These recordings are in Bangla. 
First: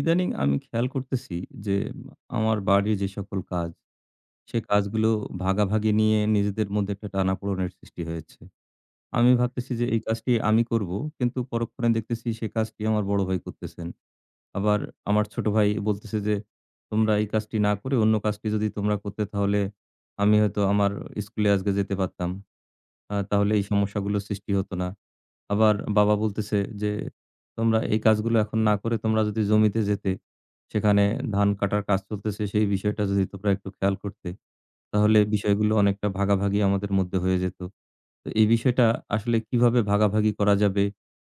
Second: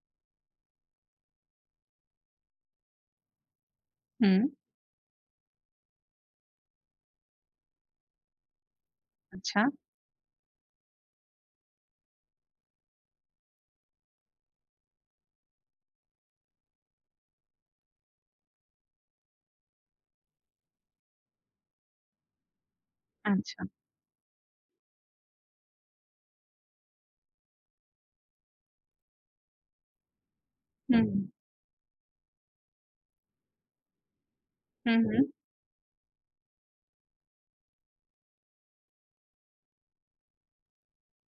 ইদানিং আমি খেয়াল করতেছি যে আমার বাড়ির যে সকল কাজ হুম, সে কাজগুলো ভাগাভাগি নিয়ে নিজেদের মধ্যে একটা টানাপোড়েনের সৃষ্টি হয়েছে। আমি আচ্ছা, ভাবতেছি যে এই কাজটি আমি করব। কিন্তু পরক্ষণে দেখতেছি সে কাজটি আমার বড় ভাই করতেছেন। আবার আমার ছোট ভাই বলতেছে যে, "তোমরা এই কাজটি না করে অন্য কাজটি যদি তোমরা করতে তাহলে আমি হয়তো আমার স্কুলে আজকে যেতে পারতাম।" তাহলে আচ্ছা। এই সমস্যাগুলো সৃষ্টি হতো না। আবার বাবা বলতেছে যে, "তোমরা এই কাজগুলো এখন না করে তোমরা যদি জমিতে যেতে, সেখানে হুম, ধান কাটার কাজ চলতেছে সেই বিষয়টা যদি তোমরা একটু খেয়াল করতে, হুম, তাহলে হুম। বিষয়গুলো অনেকটা ভাগাভাগি আমাদের মধ্যে হয়ে যেত।" তো এই বিষয়টা আসলে কিভাবে ভাগাভাগি করা যাবে?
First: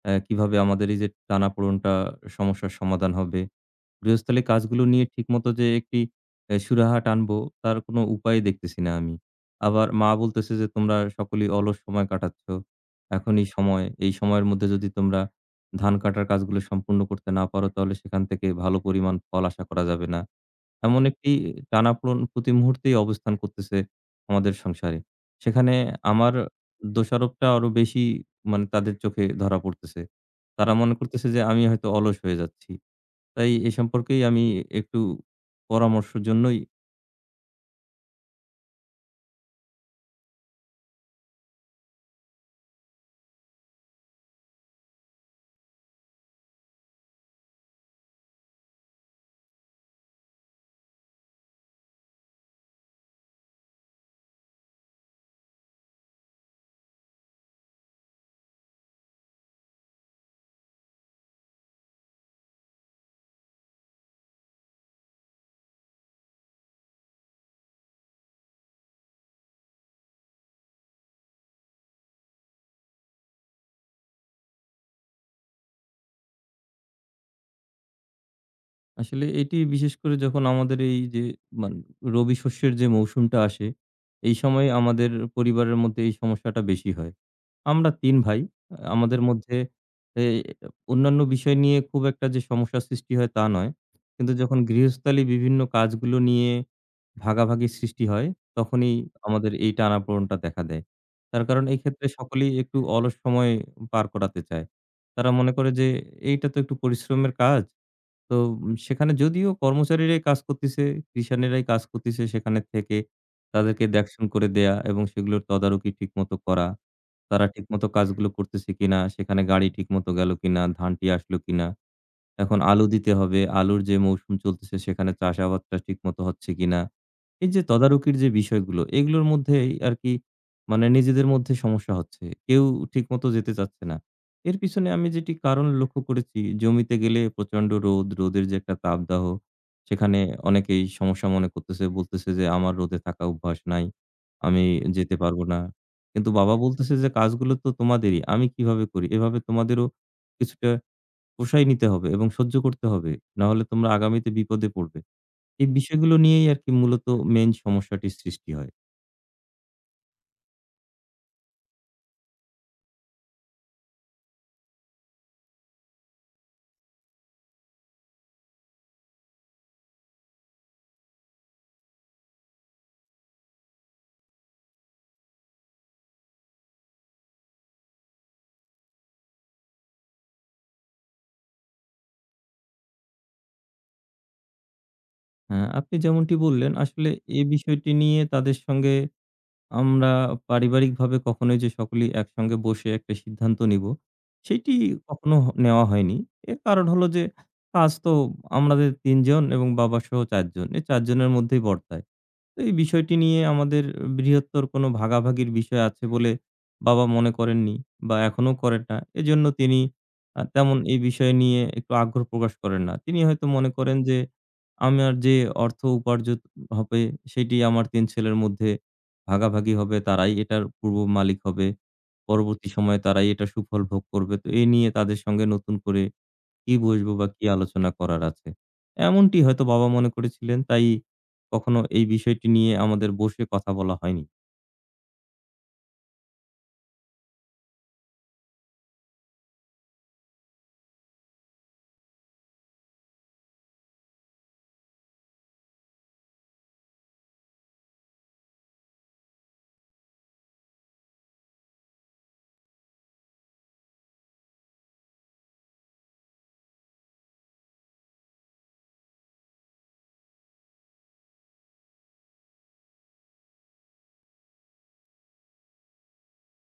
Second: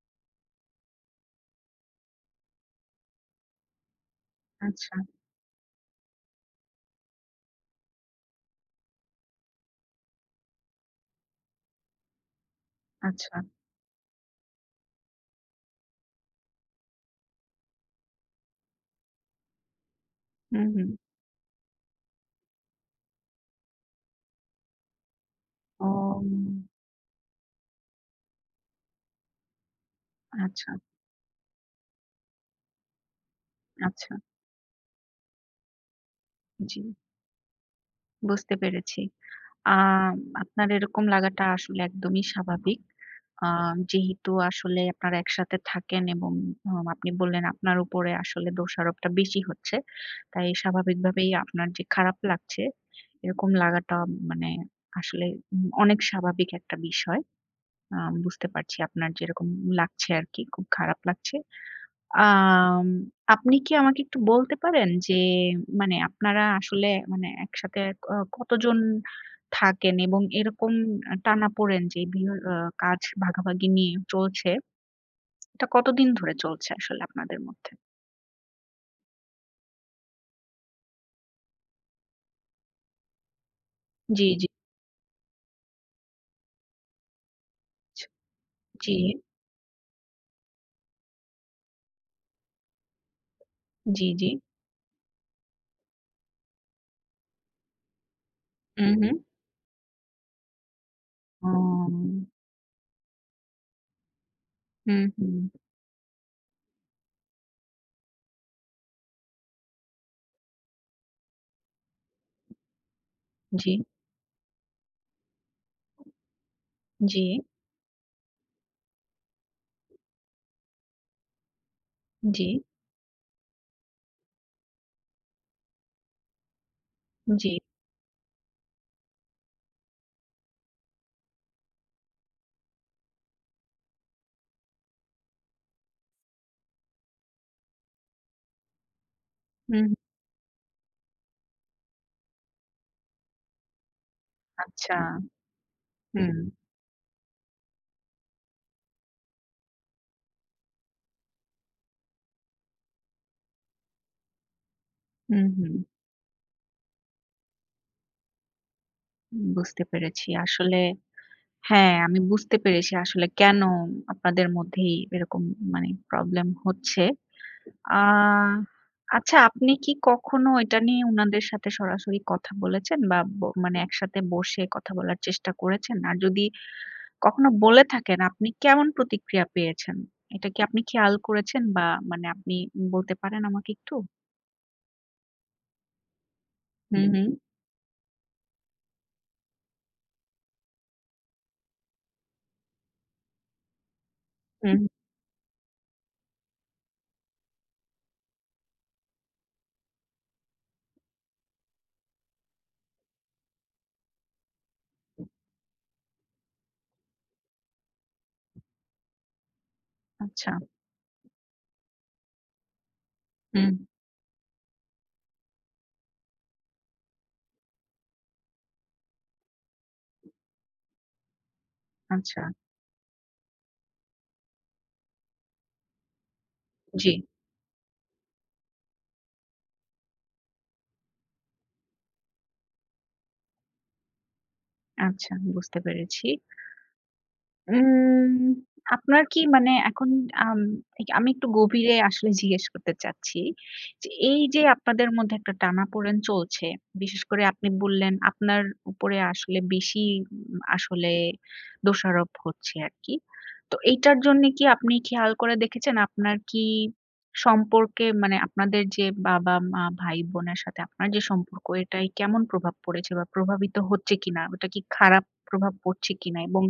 কিভাবে আমাদের এই যে টানাপোড়েনটা সমস্যার সমাধান হবে? গৃহস্থালী কাজগুলো আচ্ছা, নিয়ে ঠিকমতো যে একটি এ সুরাহা টানবো, তার কোনো উপায় দেখতেছি না আমি। আবার মা বলতেছে যে, "তোমরা সকলেই অলস সময় কাটাচ্ছ। এখন আচ্ছা। এই সময়, এই সময়ের মধ্যে যদি তোমরা ধান কাটার কাজগুলো সম্পূর্ণ করতে না পারো, তাহলে সেখান থেকে ভালো পরিমাণ ফল আশা করা যাবে না।" হুম, হুম। এমন একটি টানাপোড়েন প্রতি মুহূর্তেই অবস্থান করতেছে আমাদের সংসারে। সেখানে ও আমার দোষারোপটা আরো বেশি মানে তাদের চোখে ধরা পড়তেছে। আচ্ছা, তারা মনে করতেছে যে, আমি হয়তো অলস হয়ে যাচ্ছি। তাই এ আচ্ছা। সম্পর্কেই আমি একটু পরামর্শের জন্যই জি, বুঝতে পেরেছি। আ আপনার এরকম লাগাটা আসলে একদমই স্বাভাবিক। আ যেহেতু আসলে আপনারা একসাথে থাকেন এবং আপনি বললেন আপনার উপরে আসলে দোষারোপটা বেশি হচ্ছে। তাই স্বাভাবিকভাবেই আপনার যে খারাপ লাগছে, এরকম লাগাটা মানে আসলে অনেক স্বাভাবিক একটা বিষয়। বুঝতে পারছি আপনার যেরকম লাগছে আরকি, খুব খারাপ লাগছে। আম আপনি কি আমাকে একটু বলতে পারেন যে মানে আপনারা আসলে মানে একসাথে ক কতজন থাকেন? এবং এরকম টানাপোড়েন যে বিয় আ কাজ ভাগাভাগি নিয়ে চলছে, এটা কতদিন ধরে চলছে আসলে আপনাদের মধ্যে? আসলে এটি বিশেষ করে যখন আমাদের এই যে মানে রবি শস্যের যে মৌসুমটা আসে, জি, এই জি, সময়ে আমাদের পরিবারের মধ্যে এই সমস্যাটা বেশি হয়। আমরা ৩ ভাই। জি, আমাদের মধ্যে এ অন্যান্য বিষয় নিয়ে খুব একটা যে সমস্যার সৃষ্টি হয় তা নয়। জি, জি। কিন্তু যখন গৃহস্থালী বিভিন্ন কাজগুলো নিয়ে ভাগাভাগি সৃষ্টি হয়, হুম, তখনই হুম। আমাদের এই টানাপোড়েনটা দেখা দেয়। তার কারণ এই ওম ক্ষেত্রে সকলেই একটু অলস সময় পার করাতে চায়। হুম, তারা হুম। মনে করে যে এইটা তো একটু পরিশ্রমের কাজ। তো সেখানে যদিও কর্মচারীরাই কাজ করতেছে, কৃষানেরাই কাজ করতেছে সেখানে থেকে। জি, তাদেরকে দেখশন করে দেয়া এবং সেগুলোর তদারকি ঠিকমতো করা। জি, তারা ঠিকমতো কাজগুলো করতেছে কিনা, সেখানে গাড়ি ঠিকমতো গেল কিনা, ধানটি আসলো কিনা। জি, এখন আলু দিতে হবে। আলুর যে মৌসুম চলতেছে সেখানে চাষাবাদটা ঠিকমতো হচ্ছে কিনা? জি। এই যে তদারকির যে বিষয়গুলো, এগুলোর মধ্যেই আরকি মানে নিজেদের মধ্যে সমস্যা হচ্ছে। কেউ ঠিকমতো যেতে চাচ্ছে না। এর পিছনে আমি যেটি কারণ লক্ষ্য করেছি, জমিতে গেলে প্রচণ্ড রোদ, রোদের যে একটা তাপদাহ, হুম, সেখানে অনেকেই সমস্যা মনে করতেছে, বলতেছে যে, "আমার রোদে থাকা অভ্যাস নাই। আমি আচ্ছা। যেতে পারবো না।" কিন্তু হুম, বাবা বলতেছে যে, "কাজগুলো তো তোমাদেরই। আমি কিভাবে করি? এভাবে তোমাদেরও কিছুটা" পোষায় নিতে হবে এবং সহ্য করতে হবে। না হলে তোমরা আগামীতে বিপদে পড়বে। হুম, এই হুম। বিষয়গুলো নিয়েই আরকি মূলত মেইন সমস্যাটির সৃষ্টি হয়। বুঝতে পেরেছি। আসলে হ্যাঁ, আমি বুঝতে পেরেছি আসলে কেন আপনাদের মধ্যেই এরকম মানে প্রবলেম হচ্ছে। আ আচ্ছা আপনি কি কখনো এটা নিয়ে উনাদের সাথে সরাসরি কথা বলেছেন বা মানে একসাথে বসে কথা বলার চেষ্টা করেছেন? আর যদি কখনো বলে থাকেন আপনি কেমন প্রতিক্রিয়া পেয়েছেন? এটা কি আপনি খেয়াল করেছেন বা মানে আপনি বলতে পারেন আমাকে একটু? হ্যাঁ, আপনি যেমনটি বললেন হুম, আসলে হুম, এই বিষয়টি নিয়ে তাদের সঙ্গে আমরা পারিবারিকভাবে কখনোই যে সকলেই একসঙ্গে বসে একটা সিদ্ধান্ত নিবো, সেটি হুম। কখনো নেওয়া হয়নি। এর কারণ হলো যে কাজ তো আমাদের ৩ জন এবং বাবাসহ ৪ জন। এই ৪ জনের মধ্যেই বর্তায়। তো এই বিষয়টি নিয়ে আমাদের বৃহত্তর কোনো ভাগাভাগির বিষয় আছে বলে বাবা মনে করেননি বা এখনো করেন না। এজন্য তিনি আচ্ছা, তেমন এই বিষয় নিয়ে একটু আগ্রহ প্রকাশ করেন না। তিনি হয়তো মনে হুম, করেন যে, আমার যে অর্থ উপার্জিত হবে সেটি আমার ৩ ছেলের মধ্যে ভাগাভাগি হবে। তারাই এটার পূর্ব মালিক হবে। আচ্ছা, পরবর্তী সময়ে তারাই এটা সুফল ভোগ করবে। তো এ নিয়ে তাদের সঙ্গে নতুন করে কি জি, বসবো বা কি আলোচনা করার আছে? এমনটি হয়তো বাবা মনে করেছিলেন। তাই কখনো এই বিষয়টি নিয়ে আমাদের বসে কথা বলা হয়নি। আচ্ছা বুঝতে পেরেছি। উম আপনার কি মানে এখন আম এই- আমি একটু গভীরে আসলে জিজ্ঞেস করতে চাচ্ছি যে, এই যে আপনাদের মধ্যে একটা টানাপোড়েন চলছে, বিশেষ করে আপনি বললেন আপনার উপরে আসলে বেশি আসলে দোষারোপ হচ্ছে আরকি। তো এইটার জন্য কি আপনি খেয়াল করে দেখেছেন আপনার কি সম্পর্কে মানে আপনাদের যে বাবা-মা, ভাই-বোনের সাথে আপনার যে সম্পর্ক এটায় কেমন প্রভাব পড়েছে বা প্রভাবিত হচ্ছে কিনা? ওটা কি খারাপ প্রভাব পড়ছে কিনা? এবং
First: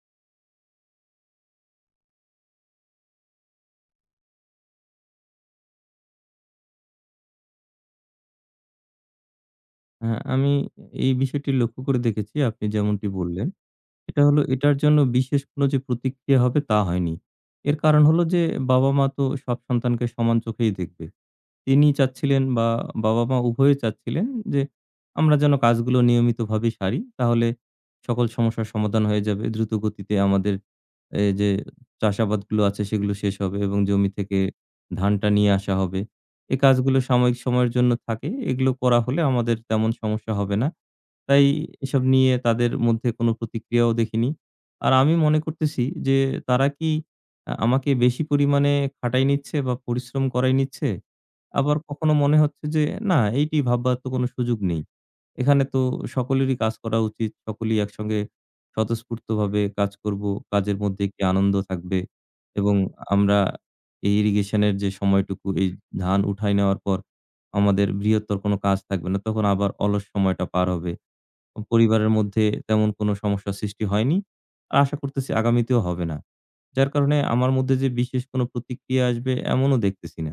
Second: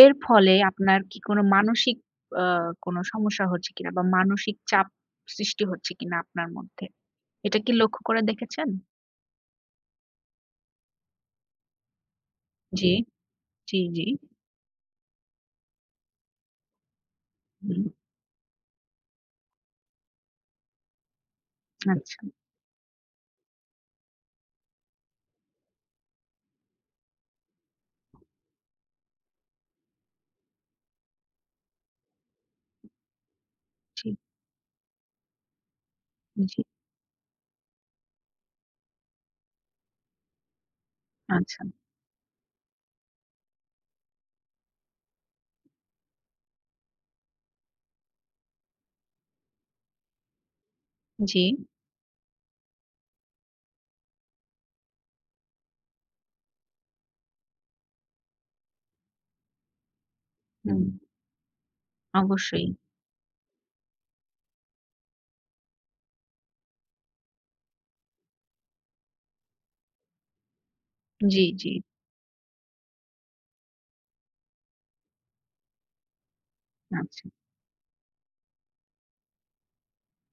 এর ফলে আপনার কি কোনো মানসিক আ কোনো সমস্যা হচ্ছে কিনা বা মানসিক চাপ সৃষ্টি হচ্ছে কিনা আপনার মধ্যে? এটা কি লক্ষ্য করে দেখেছেন? হ্যাঁ, আমি এই বিষয়টি লক্ষ্য করে দেখেছি আপনি জি, যেমনটি বললেন। জি, জি। এটা হলো এটার জন্য বিশেষ কোনো যে প্রতিক্রিয়া হবে তা হয়নি। এর হুম, কারণ হলো যে বাবা-মা তো সব সন্তানকে সমান চোখেই দেখবে। তিনি আচ্ছা। চাচ্ছিলেন বা বাবা-মা উভয়ে চাচ্ছিলেন যে আমরা যেন কাজগুলো নিয়মিতভাবে সারি। তাহলে সকল সমস্যার সমাধান হয়ে যাবে। দ্রুত গতিতে আমাদের এই যে চাষাবাদগুলো আছে সেগুলো শেষ হবে এবং জি, জমি থেকে ধানটা নিয়ে আসা হবে। জি, এই কাজগুলো সাময়িক সময়ের জন্য থাকে। এগুলো করা হলে আমাদের তেমন সমস্যা হবে না। তাই আচ্ছা। এসব নিয়ে তাদের মধ্যে কোনো প্রতিক্রিয়াও দেখিনি। আর আমি মনে করতেছি যে তারা কি আমাকে বেশি পরিমাণে খাটাই নিচ্ছে বা পরিশ্রম করাই নিচ্ছে? জি, আবার কখনো মনে হচ্ছে যে না এইটি ভাববার তো কোনো সুযোগ নেই। এখানে তো সকলেরই কাজ করা উচিত। সকলেই একসঙ্গে স্বতঃস্ফূর্তভাবে কাজ করব। কাজের হুম, মধ্যে একটি আনন্দ থাকবে অবশ্যই। এবং আমরা এই irrigation এর যে সময়টুকু এই ধান উঠায় নেওয়ার পর আমাদের বৃহত্তর কোনো কাজ থাকবে না। তখন আবার অলস সময়টা পার হবে। জি, জি, পরিবারের মধ্যে তেমন কোনো সমস্যা সৃষ্টি হয়নি। আর আশা করতেছি আগামীতেও হবে না। যার কারণে আচ্ছা, আমার মধ্যে যে বিশেষ কোনো প্রতিক্রিয়া আসবে এমনও দেখতেছি না।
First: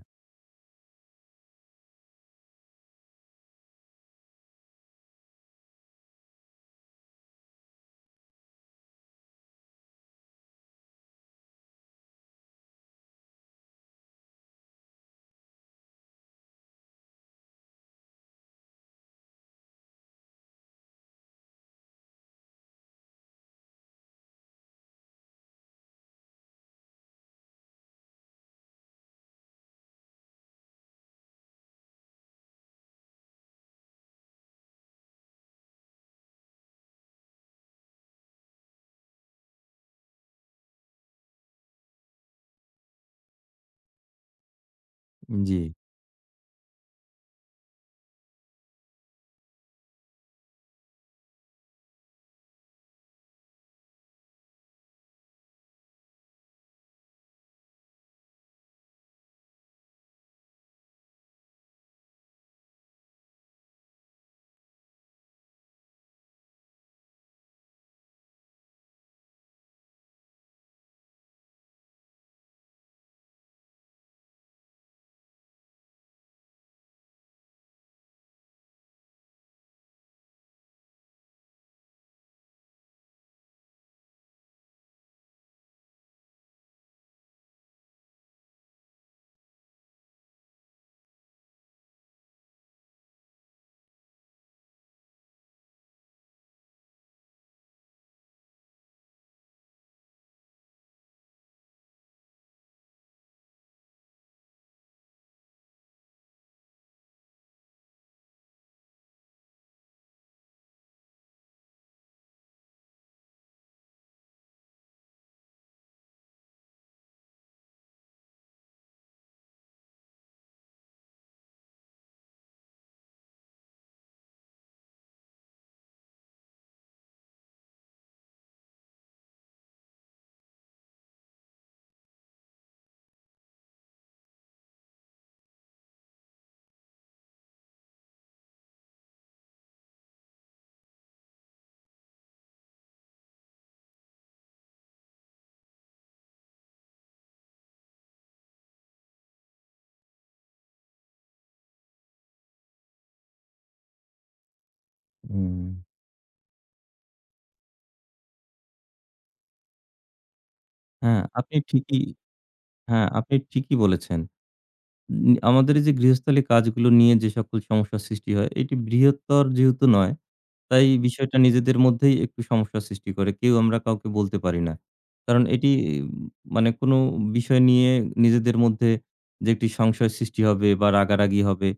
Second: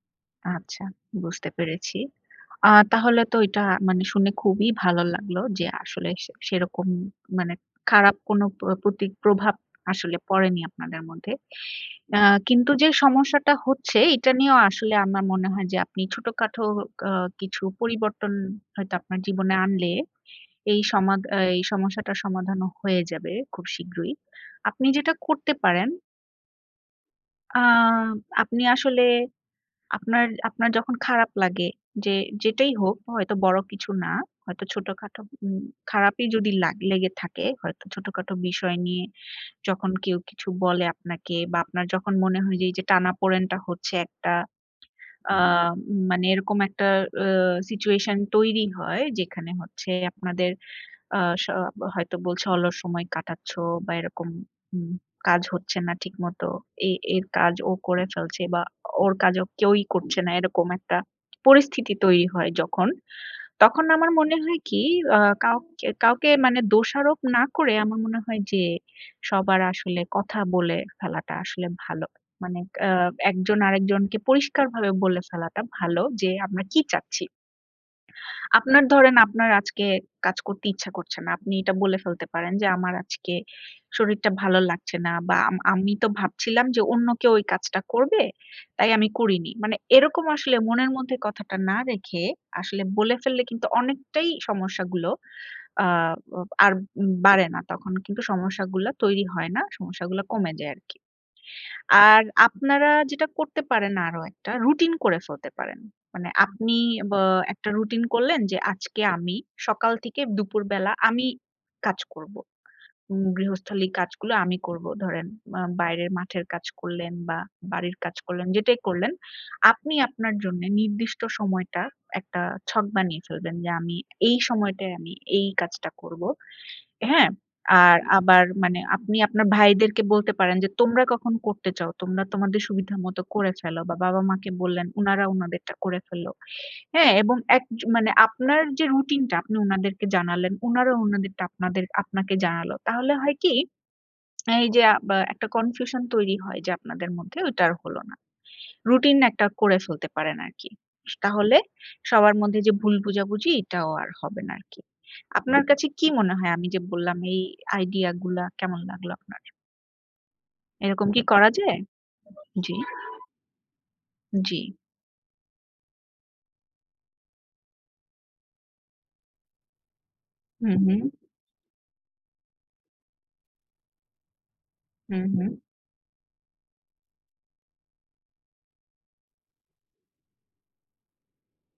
আচ্ছা বুঝতে পেরেছি। তাহলে তো এটা মানে শুনে খুবই ভালো লাগলো যে আসলে সে সেরকম মানে খারাপ কোনো প্রভাব আসলে পড়েনি আপনাদের মধ্যে। আ কিন্তু যে সমস্যাটা হচ্ছে, এটা নিয়েও আসলে আমার মনে হয় যে আপনি ছোটখাটো আ কিছু পরিবর্তন হয়তো আপনার জীবনে আনলে এই সমাধ আ এই সমস্যাটার সমাধানও হয়ে যাবে খুব শীঘ্রই। আপনি যেটা করতে পারেন, আ আপনি আসলে আপনার আপনার যখন খারাপ লাগে যে যেটাই হোক হয়তো বড় কিছু না, হয়তো ছোটখাটো খারাপই যদি লেগে থাকে হয়তো ছোটখাটো বিষয় নিয়ে যখন কেউ কিছু বলে আপনাকে বা আপনার যখন মনে হয় যে, এই যে টানাপোড়েনটা হচ্ছে একটা আ জি। মানে এরকম একটা আ সিচুয়েশন তৈরি হয় যেখানে হচ্ছে আপনাদের আ স হয়তো বলছে অলস সময় কাটাচ্ছ বা এরকম উম কাজ হচ্ছে না ঠিকমতো। এর কাজ ও করে ফেলছে বা ওর কাজ ও কেউই করছে না। এরকম একটা পরিস্থিতি তৈরি হয় যখন তখন আমার মনে হয় কি আ কাউকে কাউকে মানে দোষারোপ না করে আমার মনে হয় যে সবার আসলে কথা বলে ফেলাটা আসলে ভালো। মানে আ একজন আরেকজনকে পরিষ্কারভাবে বলে ফেলাটা ভালো যে আমরা কি চাচ্ছি। আপনার আজকে কাজ করতে ইচ্ছা করছে না। আপনি এটা বলে ফেলতে পারেন যে, "আমার আজকে শরীরটা ভালো লাগছে না" বা "আমি তো ভাবছিলাম যে অন্য কেউ ওই কাজটা করবে, তাই আমি করিনি।" মানে এরকম আসলে মনের মধ্যে কথাটা না রেখে আসলে বলে ফেললে কিন্তু অনেকটাই সমস্যাগুলো আ আর উম বাড়ে না। তখন কিন্তু সমস্যাগুলা তৈরি হয় না। সমস্যাগুলা কমে যায় আরকি। আর আপনারা যেটা করতে পারেন আরো একটা রুটিন করে ফেলতে পারেন। মানে আপনি বা একটা রুটিন করলেন যে আজকে আমি সকাল থেকে দুপুরবেলা আমি কাজ করব। গৃহস্থালী কাজগুলো আমি করব। ধরেন বাইরের মাঠের কাজ করলেন বা বাড়ির কাজ করলেন, যেটাই করলেন। আপনি আপনার জন্য নির্দিষ্ট সময়টা একটা ছক বানিয়ে ফেলবেন যে এই সময়টায় আমি এই কাজটা করব। হ্যাঁ? আর আবার মানে আপনি আপনার ভাইদেরকে বলতে পারেন যে, "তোমরা কখন করতে চাও? তোমরা তোমাদের সুবিধা মতো করে ফেলো" বা বাবা-মাকে বললেন, উনারা উনাদেরটা করে ফেললো। হ্যাঁ? এবং এক জ মানে আপনার যে রুটিনটা আপনি উনাদেরকে জানালেন, উনারা উনাদেরটা আপনাকে জানালো। তাহলে হয় কি? এই যে বা একটা কনফিউশন তৈরি হয় যে আপনাদের মধ্যে, ওইটা আর হলো না। রুটিন একটা করে ফেলতে পারেন আরকি। তাহলে সবার মধ্যে যে ভুল বোঝাবুঝি এটাও আর হবে না আরকি। আপনার হুম। কাছে কি মনে হয় আমি যে বললাম এই আইডিয়া গুলা কেমন লাগলো আপনার? এরকম কি হ্যাঁ, করা আপনি যায়? ঠিকই জি, হ্যাঁ, আপনি ঠিকই বলেছেন। জি। আমাদের এই যে গৃহস্থালী কাজগুলো নিয়ে যে সকল সমস্যার সৃষ্টি হয়, এটি বৃহত্তর যেহেতু নয়, হু, তাই হু, বিষয়টা নিজেদের মধ্যেই একটু সমস্যা সৃষ্টি করে। কেউ আমরা কাউকে বলতে পারি না। হু, কারণ হু, এটি উম, মানে কোনো বিষয় নিয়ে নিজেদের মধ্যে যে একটি সংশয় সৃষ্টি হবে বা রাগারাগি হবে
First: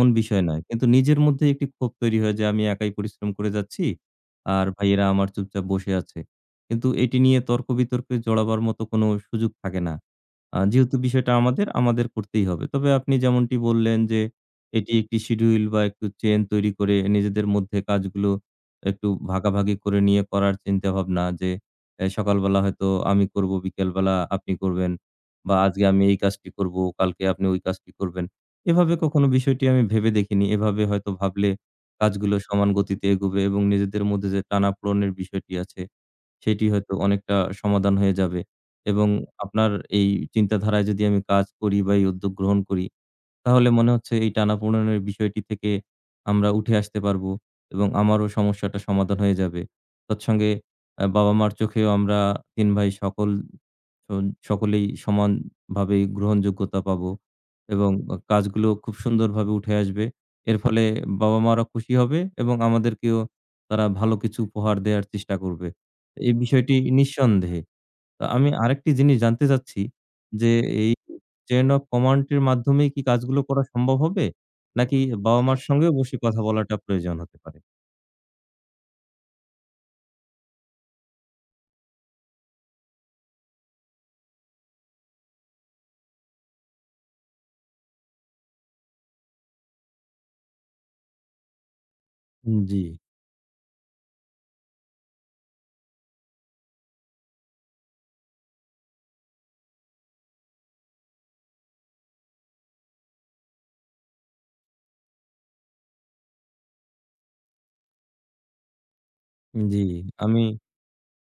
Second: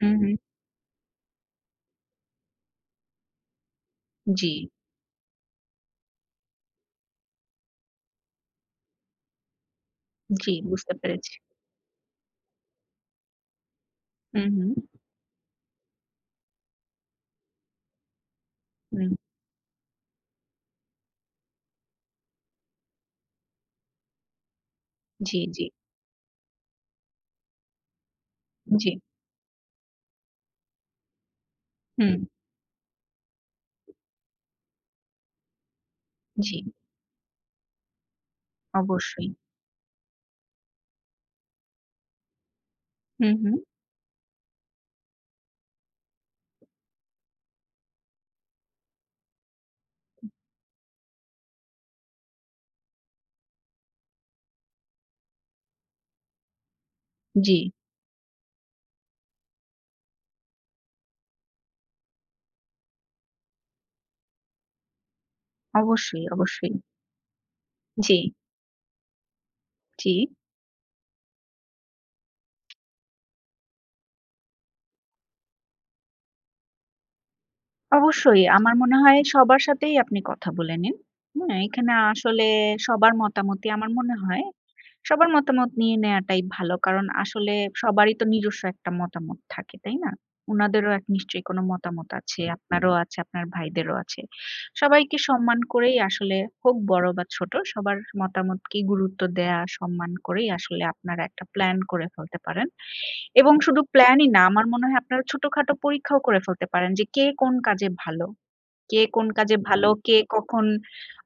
হু, হু। বিষয় নয়। কিন্তু নিজের মধ্যে একটি ক্ষোভ তৈরি হয় যে আমি একাই পরিশ্রম করে যাচ্ছি জি, আর ভাইয়েরা আমার চুপচাপ বসে আছে। কিন্তু এটি নিয়ে তর্ক-বিতর্কে জড়াবার মতো কোনো সুযোগ থাকে না। জি বুঝতে যেহেতু পেরেছি। বিষয়টা আমাদের, করতেই হবে। তবে আপনি যেমনটি বললেন যে হু, হু, এটি একটি শিডিউল বা একটু চেইন তৈরি করে নিজেদের মধ্যে কাজগুলো একটু হুম। ভাগাভাগি করে নিয়ে করার চিন্তাভাবনা যে সকালবেলা হয়তো আমি করব, বিকেলবেলা আপনি করবেন জি, বা জি, আজকে আমি এই কাজটি করব, কালকে আপনি ওই কাজটি করবেন। জি, এভাবে কখনো বিষয়টি আমি ভেবে দেখিনি। এভাবে হয়তো ভাবলে হুম, কাজগুলো সমান গতিতে এগোবে এবং নিজেদের মধ্যে যে টানাপোড়েনের বিষয়টি আছে জি, সেটি হয়তো অনেকটা সমাধান হয়ে যাবে এবং অবশ্যই। আপনার এই চিন্তাধারায় যদি আমি কাজ করি বা এই উদ্যোগ গ্রহণ করি হু, হু, তাহলে মনে হচ্ছে এই টানাপোড়েনের বিষয়টি থেকে আমরা উঠে আসতে পারবো এবং আমারও সমস্যাটা সমাধান হয়ে যাবে। তৎসঙ্গে বাবা-মার চোখেও আমরা ৩ ভাই সন সকলেই সমানভাবে গ্রহণযোগ্যতা পাবো জি, এবং কাজগুলো খুব সুন্দরভাবে উঠে আসবে। এর ফলে বাবা-মারা খুশি হবে এবং আমাদেরকেও তারা ভালো কিছু উপহার দেয়ার চেষ্টা করবে। অবশ্যই, এই অবশ্যই। বিষয়টি নিঃসন্দেহে জি, তো আমি আরেকটি জিনিস জানতে চাচ্ছি জি। যে, এই চেইন অফ কমান্ড এর মাধ্যমেই কি কাজগুলো করা সম্ভব হবে? নাকি বাবা-মার সঙ্গেও বসে কথা বলাটা প্রয়োজন হতে পারে? অবশ্যই। আমার মনে হয় সবার সাথেই আপনি কথা বলে নিন। হুম? এখানে আসলে সবার মতামতই আমার মনে হয় সবার মতামত নিয়ে নেয়াটাই ভালো। কারণ আসলে সবারই তো নিজস্ব একটা মতামত থাকে, তাই না? উনাদেরও নিশ্চয়ই কোনো মতামত আছে। হুম। জি, আপনারও আছে, আপনার ভাইদেরও আছে। সবাইকে সম্মান করেই আসলে হোক বড় বা ছোট সবার মতামতকে গুরুত্ব দেয়া, সম্মান করেই আসলে আপনারা একটা প্ল্যান করে ফেলতে পারেন। এবং শুধু প্ল্যানই না আমার মনে হয় আপনারা ছোটখাটো পরীক্ষাও করে ফেলতে পারেন যে কে কোন কাজে ভালো। জি। কে আমি কখন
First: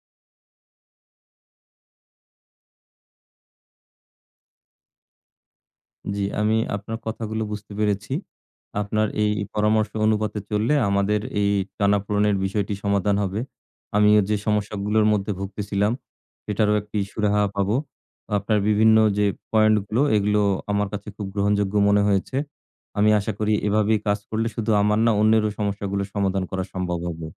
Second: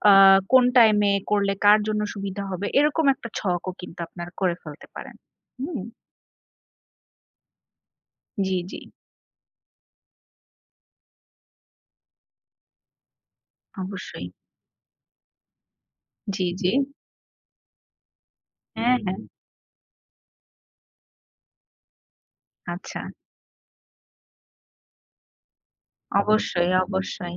আ কোন টাইমে করলে কার জন্য সুবিধা হবে, এরকম একটা ছকও কিন্তু আপনারা করে ফেলতে পারেন। হুম? আমি আপনার কথাগুলো বুঝতে পেরেছি। জি, জি। আপনার এই পরামর্শ অনুপাতে চললে আমাদের এই টানাপোড়েনের বিষয়টি সমাধান হবে। আমিও অবশ্যই। যে সমস্যাগুলোর মধ্যে ভুগতেছিলাম, জি, জি। সেটারও একটি সুরাহা পাবো। আপনার হ্যাঁ, বিভিন্ন হ্যাঁ। যে পয়েন্টগুলো, এগুলো আমার কাছে খুব গ্রহণযোগ্য মনে হয়েছে। আচ্ছা। আমি আশা করি এভাবেই কাজ করলে শুধু আমার না, অন্যেরও সমস্যাগুলো সমাধান করা অবশ্যই, সম্ভব হবে। অবশ্যই।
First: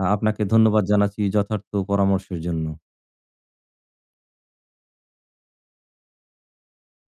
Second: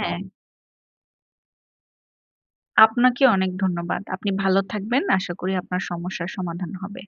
আপনাকে ধন্যবাদ জানাচ্ছি যথার্থ পরামর্শের জন্য। আপনাকে অনেক ধন্যবাদ। আপনি ভালো থাকবেন। আশা করি আপনার সমস্যার সমাধান হবে।